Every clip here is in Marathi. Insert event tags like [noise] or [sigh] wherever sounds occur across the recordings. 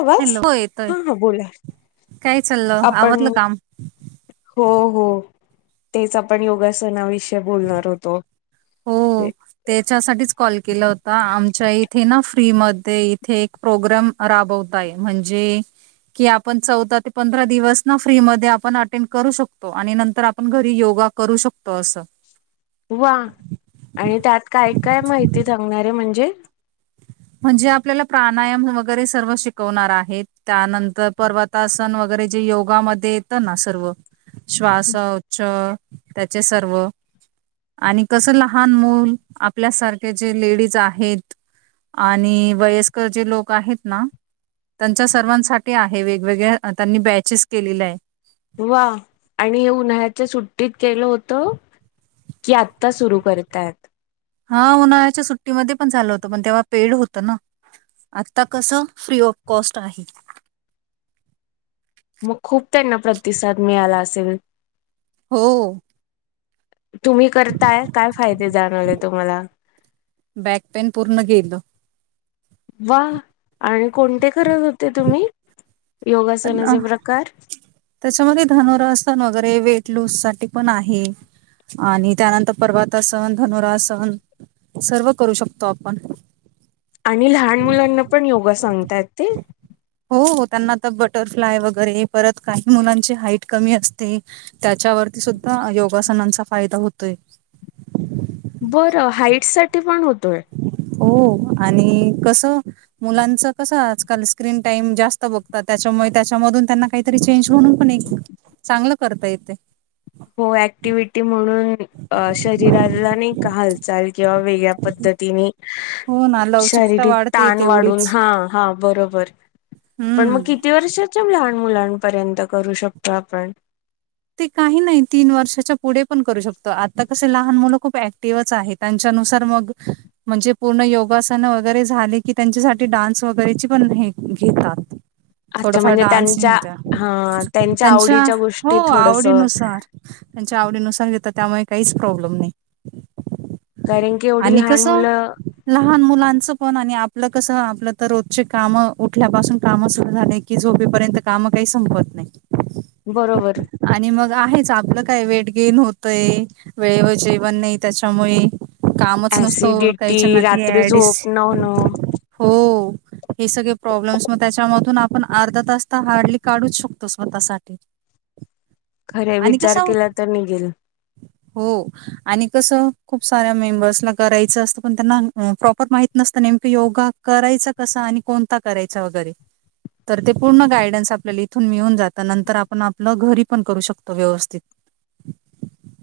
आवाज हॅलो हो येतोय हा हा बोला, काय चाललं आपण आवरलं काम हो हो, तेच आपण योगासनाविषयी बोलणार होतो. हो त्याच्यासाठीच कॉल केला होता आमच्या इथे ना फ्री मध्ये इथे एक प्रोग्राम राबवताय म्हणजे कि आपण चौदा ते पंधरा दिवस ना फ्री मध्ये आपण अटेंड करू शकतो आणि नंतर आपण घरी योगा करू शकतो असं. वा आणि त्यात काय काय माहिती सांगणारे म्हणजे? म्हणजे आपल्याला प्राणायाम वगैरे सर्व शिकवणार आहेत, त्यानंतर पर्वतासन वगैरे जे योगामध्ये येतं ना सर्व श्वासोच्छ् त्याचे सर्व आणि कसं लहान मूल आपल्यासारखे जे लेडीज आहेत आणि वयस्कर जे लोक आहेत ना त्यांच्या सर्वांसाठी आहे. हे वेगवेगळ्या त्यांनी बॅचेस केलेले आहे. वा आणि हे उन्हाळ्याच्या सुट्टीत केलं होतं की आत्ता सुरू करतायत? हा उन्हाळ्याच्या सुट्टीमध्ये पण झालं होतं पण तेव्हा पेड होतं ना. आत्ता कसं फ्री ऑफ कॉस्ट आहे. मग खूप त्यांना प्रतिसाद मिळाला असेल? हो. तुम्ही करताय काय फायदे जाणावले तुम्हाला? बॅक पेन पूर्ण गेलं. वा आणि कोणते करत होते तुम्ही? अला योगासनाचे प्रकार त्याच्यामध्ये धनुरास्थण वगैरे वेट लूज साठी पण आहे. आणि त्यानंतर पर्वतासन, धनुरासन सर्व करू शकतो आपण. आणि लहान मुलांना पण योगा सांगताय ते? हो हो त्यांना तर बटरफ्लाय वगैरे परत काही मुलांची हाईट कमी असते, त्याच्यावरती सुद्धा योगासनांचा फायदा होतोय. बरं हाईट साठी पण होतोय. हो आणि कसं मुलांच कस आजकाल स्क्रीन टाइम जास्त बघतात त्यांच्यामुळे त्याच्यामधून त्यांना काहीतरी चेंज म्हणून पण एक चांगलं करता येतय. हो ऍक्टिव्हटी म्हणून, अ शरीराला नाही का हालचाल किंवा वेगळ्या पद्धतीनी, हो ना लवचिकता शारीरिक वाढते ताण वाढून तेवढीच हा, हा बरोबर. पण मग हम्म किती वर्षाच्या लहान मुलांपर्यंत करू शकतो आपण? ते काही नाही, तीन वर्षाच्या पुढे पण करू शकतो आता कसं लहान मुलं खूप ऍक्टिव्हच आहेत. त्यांच्यानुसार मग, म्हणजे पूर्ण योगासनं वगैरे झाले की, त्यांच्यासाठी डान्स वगैरेची पण हे घेतात. [inaudible] अच्छा म्हणजे डान्सिंग त्यांच्या होत्या हां त्यांच्या आवडीच्या गोष्टी हो थोडस आवडी नुसार सार त्यांच्या आवडीनुसार घेतात त्यामुळे काहीच प्रॉब्लेम नाही. कारण की एवढी आणि लहान कसं मुलं, लहान मुलांचं पण आणि आपलं कसं आपलं तर रोजचे काम उठल्यापासून काम सुरू झाले, कि झोपेपर्यंत कामं काही संपवत नाहीत. बरोबर. आणि मग आहेच आपलं काय वेट गेन होतंय वेळेवर जेवण नाही त्याच्यामुळे, कामच नुसतं उरकायच्या ऍसिडिटी नादी रात्री अडिस... झोप न होणं हो.... हे सगळे प्रॉब्लेम्स मग त्याच्यामधून आपण अर्धा तास तर, हार्डली काढूच शकतो स्वतःसाठी. खरंय आणि विचार कसं केला तर निघेल. [inaudible] हो आणि कसं खूप साऱ्या मेंबर्सला करायचं असतं, पण त्यांना प्रॉपर माहित नसतं नेमकं योगा करायचा कसा आणि कोणता करायचा वगैरे, तर ते पूर्ण गायडन्स आपल्याला इथून मिळून जातं नंतर आपण आप लं घरी पण करू शकतो व्यवस्थित.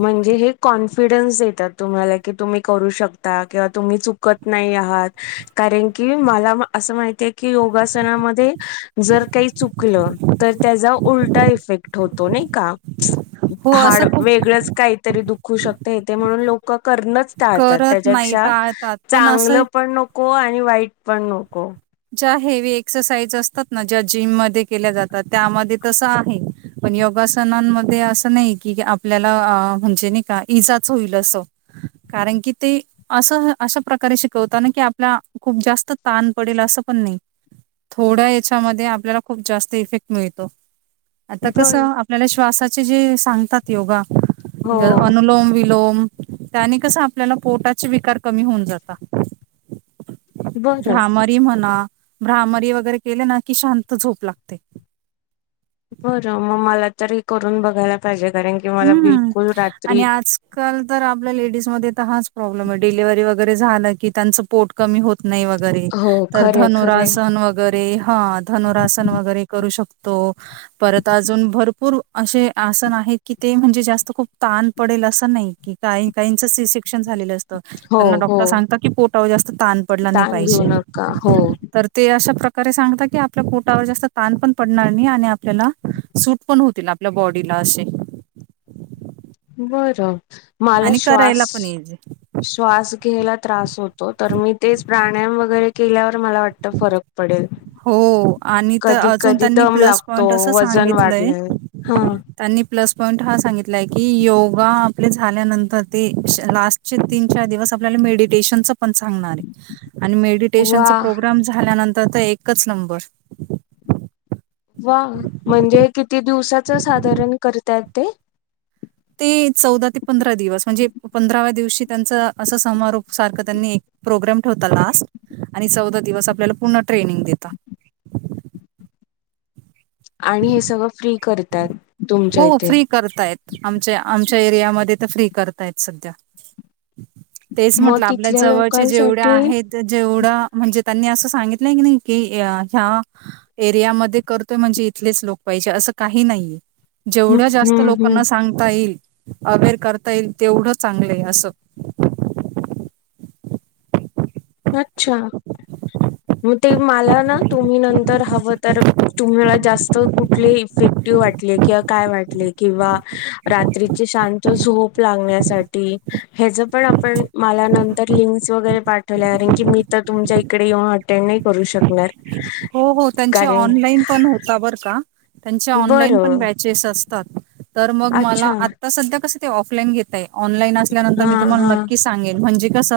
म्हणजे हे कॉन्फिडन्स देतात तुम्हांला की, तुम्ही करू शकता किंवा तुम्ही चुकत नाही आ हात कारण की मला अस माहिती की योगासनामध्ये जर काही चुकलं, तर त्याचा उलटा इफेक्ट होतो नाही का.? हो हाड असं खूप वेगळंच काहीतरी दुखू शकते इथे म्हणून लोक लोकं करणंच टाळतात करत नाही त्याच्यापेक्षा टाळतात पण चांगलं असं पणक को आणि वाईट पण नको. ज्या हेवी एक्सरसाइज असतात ना, ज्या जिम म केल्या जातात त्यामध्ये तस आहे. पण योगासनांमध्ये असं नाही की, आपल्याला म्हणजे नाही का इजाच होईल असं. कारण कि ते असं अशा प्रकारे शिकवताना की आपल्या खूप जास्त ताण पडेल असं पण नाही थोड्या याच्यामध्ये आपल्याला खूप जास्त इफेक्ट मिळतो. आता कसं बर आपल्याला श्वासाचे जे सांगतात योगा हो अनुलोम वलोम. त्यानी कस आपल्याला पोटाचे विकार कमी होऊन जाता. बरं भ्रामरी म्हणा. भ्रामरी वगैरे केले ना की शांत झोप लागते. बरं मग मला तरी करून बघायला पाहिजे कारण की मला हम्म बिलकुल आणि रात्री आज काल तर आपल्या लेडीजमध्ये तर हाच प्रॉब्लेम आहे डिलिव्हरी वगैरे झाला की त्यांचं पोट कमी होत नाही वगैरे हो तर खरे खरे धनुरासन वगैरे ह धनुरासन वगैरे करू शकतो परत अजून भरपूर असे आसन आहेत कि ते म्हणजे जास्त खूप ताण पडेल असं नाही की काही काहीच सीसेक्शन झालेलं अस हो त्यांना हो डॉक्टर सांगत की पोटा जास्त ताण पडला नाही ताण घेऊ पाहिजे नका हो तर ते अशा प्रकारे सांगत की आपल्या पोटावर जास्त ताण पण पडणार नाही आणि आपल्याला सूट पण होतील आपल्या बॉडीला असे बरं मला आणि श्वास करायला पण येईल श्वास घ्यायला त्रास होतो तर मी तेच प्राणायाम वगैरे केल्यावर मला वाटत फरक पडेल. हो आणि तर कधी अजून कधी त्यांनी दम प्लस लागतो पॉईंट असं वजन सांगितलंय वाढलंय हा त्यांनी प्लस पॉईंट हा सांगितलाय की योगा आपले झाल्यानंतर ते लास्ट तीन चार दिवस आपल्याला मेडिटेशनच पण सांगणारय आणि मेडिटेशनच वा प्रोग्राम झाल्यानंतर तर एकच नंबर वा म्हणजे किती दिवसाच साधारण करतायत ते? ते चौदा ते पंधरा दिवस म्हणजे पंधराव्या दिवशी त्यांच असं समारोप सारखं त्यांनी एक प्रोग्राम ठेवता लास्ट आणि चौदा दिवस आपल्याला पूर्ण ट्रेनिंग देता आणि हे सगळं फ्री करतात. तुमच्या हो इथे फ्री करतायत आमच्या आमच्या एरियामध्ये तर फ्री करतायत सध्या तेच मग म्हटलं आपल्या तिथल्या जवळचे जेवढे लोकांसाठी आहेत जेवढा म्हणजे त्यांनी असं सांगितलं की नाही कि ह्या एरियामध्ये करतोय म्हणजे इथलेच लोक पाहिजे असं काही नाहीये जेवढ्या हम्म जास्त हम्म हम्म लोकांना सांगता येईल अबेर करता येईल तेवढं चांगलंय असं. अच्छा मग ते मला ना तुम्ही नंतर हवं तर तुम्हाला जास्त कुठले इफेक्टिव्ह वाटले किंवा काय वाटले किंवा रात्रीची शांत झोप लागण्यासाठी ह्याच पण आपण मला नंतर लिंक्स वगैरे पाठ वा कारण की मी तर तुमच्या इकडे येऊन अटेंड नाही करू शकणार. हो हो त्यांचे कारण ऑनलाईन पण होता बर का त्यांचे ऑनलाईन पण बरं बॅ चेस असतात तर मग अच्छा मला आता सध्या कस ते ऑफलाईन घेत या ऑनलाईन असल्यानंतर हा मी तुम्हाला हा नक्की सांगेन म्हणजे कस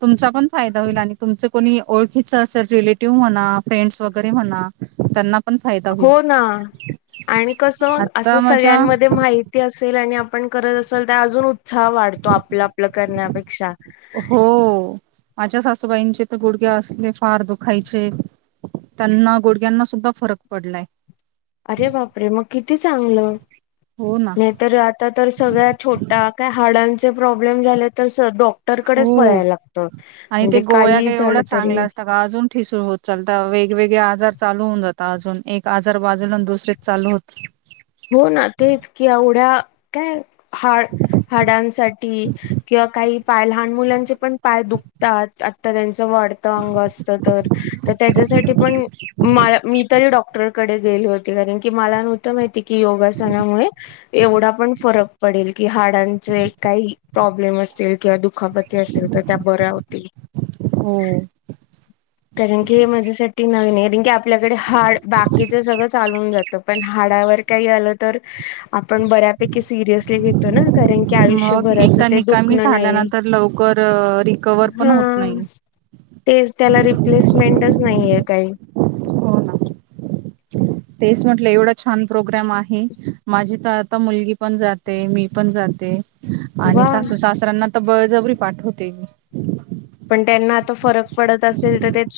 तुमचा पण फायदा होईल आणि तुमच कोणी ओळखीच अस रिलेटिव्ह म्हणा फ्रेंडस वगैरे म्हणा त्यांना पण फायदा होईल हो ना आणि कस असं आता माझ्या सगळ्यांमध्ये माहित ती असेल आणि आपण करत असेल तर अजून उत्साह वाढतो आपलं आपलं करण्यापेक्षा. हो माझ्या सासूबाईंचे तर गुडघे असले फार दुखायचे. त्यांना गुडघ्यांना सुद्धा फरक पडलाय अरे बापरे मग किती चांगलं! हो ना तर आता तर सगळा छोटा काय हाडांचे प्रॉब्लेम झाले तर स डॉ डॉक्टर कडेच हो पळायला लागत म्हणजे काहीही झालं तरी सगळ अजून ठिसुळ होत चालता वेगवेगळे आजार चालू होऊन जात अजून एक आजार बाजूला अन् दुसरे चालू होत. हो ना तेच की एवढ्या काय हाड हाडांसाठी किंवा काही पाय लहान मुलांचे पण पाय दुखतात त्यांच वाढतं अंग असत तर, तर त्याच्यासाठी पण म मी तरी डॉक्टर कडे गेली होती कारण की मला नव्हत माहिती कि योगासनामुळे एवढा पण फरक पडेल कि हाडांचे काही प्रॉब्लेम असतील किंवा दुखापती असेल तर त्या बऱ्या होतील. हो कारण की माझ्यासाठी नवीन आहे [unintelligible] आपल्याकडे हाड बाकीच सगळं चालून जात पण हाडावर काही आलं तर आपण बऱ्यापैकी सिरियसली घेतो ना कारण की आयुष्यभराचं ते दुखणं नाही तर लवकर रिकवर पण हा होत नाही तेच त्याला रिप्लेसमेंटच नाहीय काही हो ना तेच म्हटलं एवढा छान प्रोग्राम आहे माझी तर आता मुलगी पण जात ते मी पण जाते आणि वा सासू सासरांना तर बळजबरी पाठवते. पण त्यांना तो फरक पडत असेल तर तेच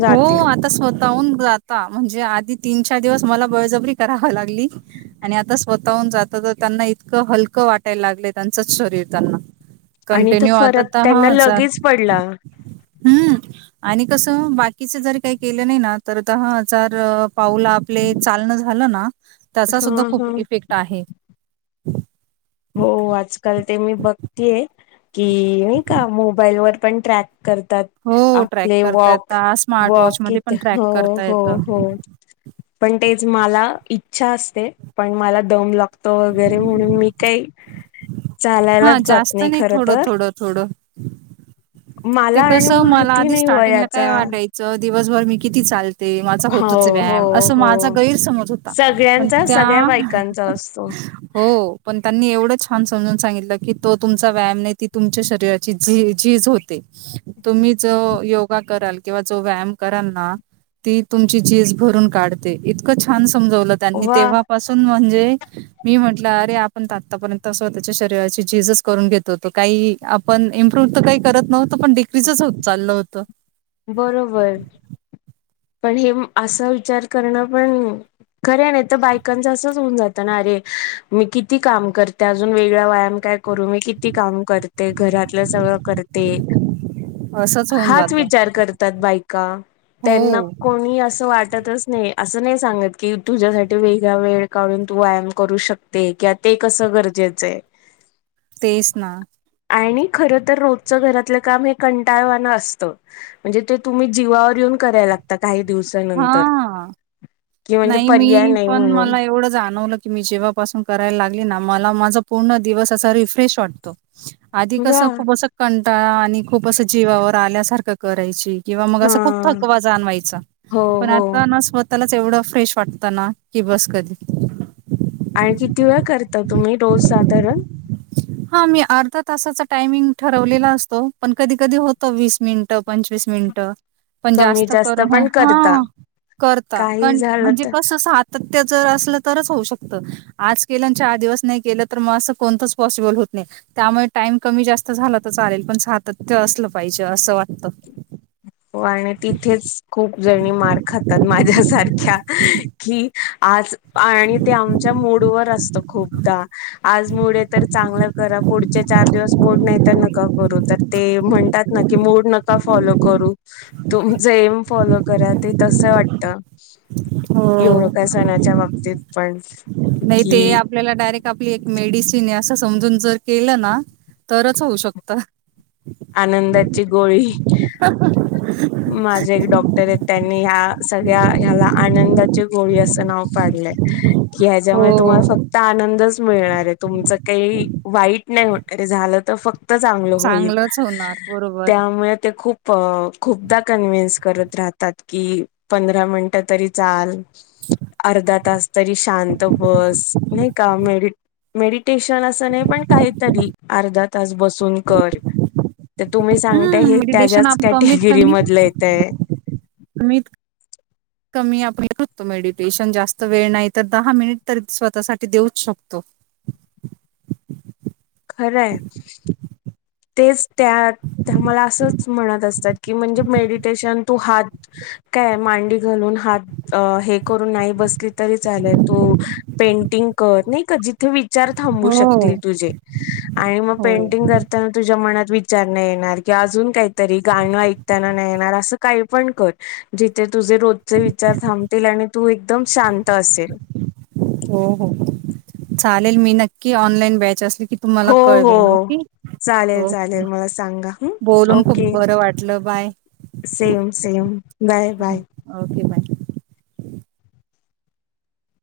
हो आता स्वतःहून जाता म्हणजे आधी तीन चार दिवस मला बळजबरी कराव लागली आणि आता स्वतःहून जात तर त्यांना इतकं हलकं वाटायला लागलं त्यांचंच शरीर त्यांना आणि तो कंटिन्यू आता फरक तर हा त्यांना आजार लगेच पडला हम्म आणि कसं बाकी कीच जरी काही केलं नाही ना तर दहा हजार पाऊल आपले चालणं झालं ना त्याचा सुद्धा हा खूप हा इफेक्ट आहे. हो आजकाल ते मी बघतेय की नाही का मोबाईलवर पण ट्रॅक करतात हो ट्रॅक आपले करता वॉक, येत स्मार्ट वॉच वॉक मध्ये किती पण ट्रॅक हो करता हो येतं हो पण तेच मला इच्छा असते पण मला दम लागतो वगैरे म्हणून मी काही हा चालायलाच जात जास्त नाही खर थोडं तर थोडं थोडं. ते मला आणि कसं मला माहिती आधी नाही स्टार्टिंगला काय वयाचा वाटायचं दिवसभर मी किती चाल ते माझा हो होतोच आहे हो व्यायाम असं हो माझा गैरसमज होता पण सगळ्यांचा त्या सगळ्या बायकांचा असतो हो पण त्यांनी एवढं छान समजून सांगितलं की तो तुमचा व्यायाम नाही ती तुमच्या शरीराची झी झीज होते तुम्ही जो योगा कराल किंवा जो व्यायाम कराल ना ती तुमची झीज भरून काढते इतकं छान समजवलं त्यांनी वा तेव्हापासून म्हणजे मी म्हटलं अरे आपण आत्तापर्यंत स्वतःच्या शरीराची झीजच करून घेत होतो काही आपण इम्प्रूव्ह तर काही करत नव्हतो पण डिग्रीज च होत चाललो होतो बरोबर पण हे असा विचार करणं पण खरंय नाही तर बायकांचं असंच होऊन जातं ना अरे मी किती काम करते अजून वेगळा व्यायाम काय करू मी किती काम करते घरातलं सगळं करते असंच होऊन हाच जात. विचार करतात बायका त्यांना कोणी अस वाटतच नाही, असं नाही सांगत की तुझ्यासाठी वेगळा वेळ काढून तू व्यायाम करू शक ते की, ते कसं गरजेचंय? तेच ना. आणि खरं तर, रोजचं घरातलं काम हे कंटाळवाणं असतं. म्हणजे, ते तुम्ही जीवावर येऊन कराय लागता काही दिवस. हा, नाही. पर्याय मी नाही पण म्हणून मला एवढं जाणवलं. की मी जेव्हापासून करायला लागली ना, मला माझा पूर्ण दिवस असा रिफ्रेश वाटतो. आधी वा कसं, खूप असं कंटाळा आणि खूप असं जीवावर आल्यासारखं करायची. किंवा मग हा असं, खूप थकवा जाणवायंचा. हो पण हो आता स्वतःलाच एवढं फ्रेश वाटतं ना की बस, कधी आणि किती वेळ करता तुम्ही रोज, साधारण? [inaudible] हा, मी अर्धा तासाचा टायमिंग ठरवलेला असतो. पण कधी-कधी होत वीस मिनटं-पंचवीस मिनटं. पण कमी जास्त करून हा, पण करता हा करता, काही पण झालं म्हणजे तर कसं त्याचं जर असलं तरच होऊ शकतं. आज केलं, चार दिवस नाही केलं, तर मग असं कोणतच पॉसिबल होत नाही. त्यामुळे टाइम कमी-जास्त झाला तर चालेल, पण सातत्य असलं पाहिजे, असं वाटतं. [unintelligible] हो, आणि तिथेच खूप जणी मार खातात माझ्यासारख्या की. आज आणि ते आमच्या मूडवर असतं. खूपदा आज मुळे तर चांगलं कर. पुढचे चार दिवस मुड नाही, तर नका करू तर ते म्हणतात ना, की मुड नका फॉलो करू. तुमचं एम फॉलो करा. ते तसं वाटतं एवढं काय? सणाच्या बाबतीत पण? नाही, ते कि आपल्याला डायरेक्ट आपली एक मेडिसिन आहे असं समजून जर केलं ना, तरच होऊ शकतं. आनंदाची गोळी. माझे एक डॉक्टर आहेत त्यांनी ह्या सगळ्या ह्याला आनंदाचे गोळी असं नाव पाडलेय. कि ह्याच्यामुळे तुम्हाला हो. फक्त आनंदच मिळणार आहे. तुमच काही वाईट नाहीे झालं तर फक्त चांगलं होईल, चांगलंच होणार बरोबर त्यामुळे ते खूप खूपदा कन्व्हिन्स करत राहतात की, पंधरा मिनिटं तरी चाल. अर्धा तास तरी शांत बस. नाही का? मेड मेडिटेशन असं नाही, पण काहीतरी अर्धा तास बसून कर. [inaudible] तर तुम्ही सांगताय, हम्म हे मेडिटेशन त्याच्याच आप कॅटेगरी मधलं येतंय. अमित कमी आपण करतो. मेडिटेशन जास्त वेळ नाही तर दहा मिनिट तरी स्वतःसाठी देऊच शकतो. खरंय. तेच, त्या मला असंच म्हणत असतात की, म्हणजे मेडिटेशन टू हार्ड काय, मांडी घालून? हे करून नाही बसली तरी चालेल. तू पेंटिंग कर, नाही का, जित विचार थांबू हो शकतील तुझे आणि मग हो. पेंटिंग कर. त्यानं तुझ्या मनात विचार नाही, येणार किंवा अजून काहीतरी गाणं ऐकताना नाही येणार, असं काही पण कर. जिथे तुझे रोजचे विचार थांबतील आणि तू एकदम शांत असेल. हो-हो, चालेल. मी नक्की ऑनलाईन बॅच असली की तुम्हाला हो हो कळवेल ओके चालेल ओके चालेल मला सांगा हं, बोलून खूप ओके बरं वाटलं bye. Same same bye bye. Okay bye.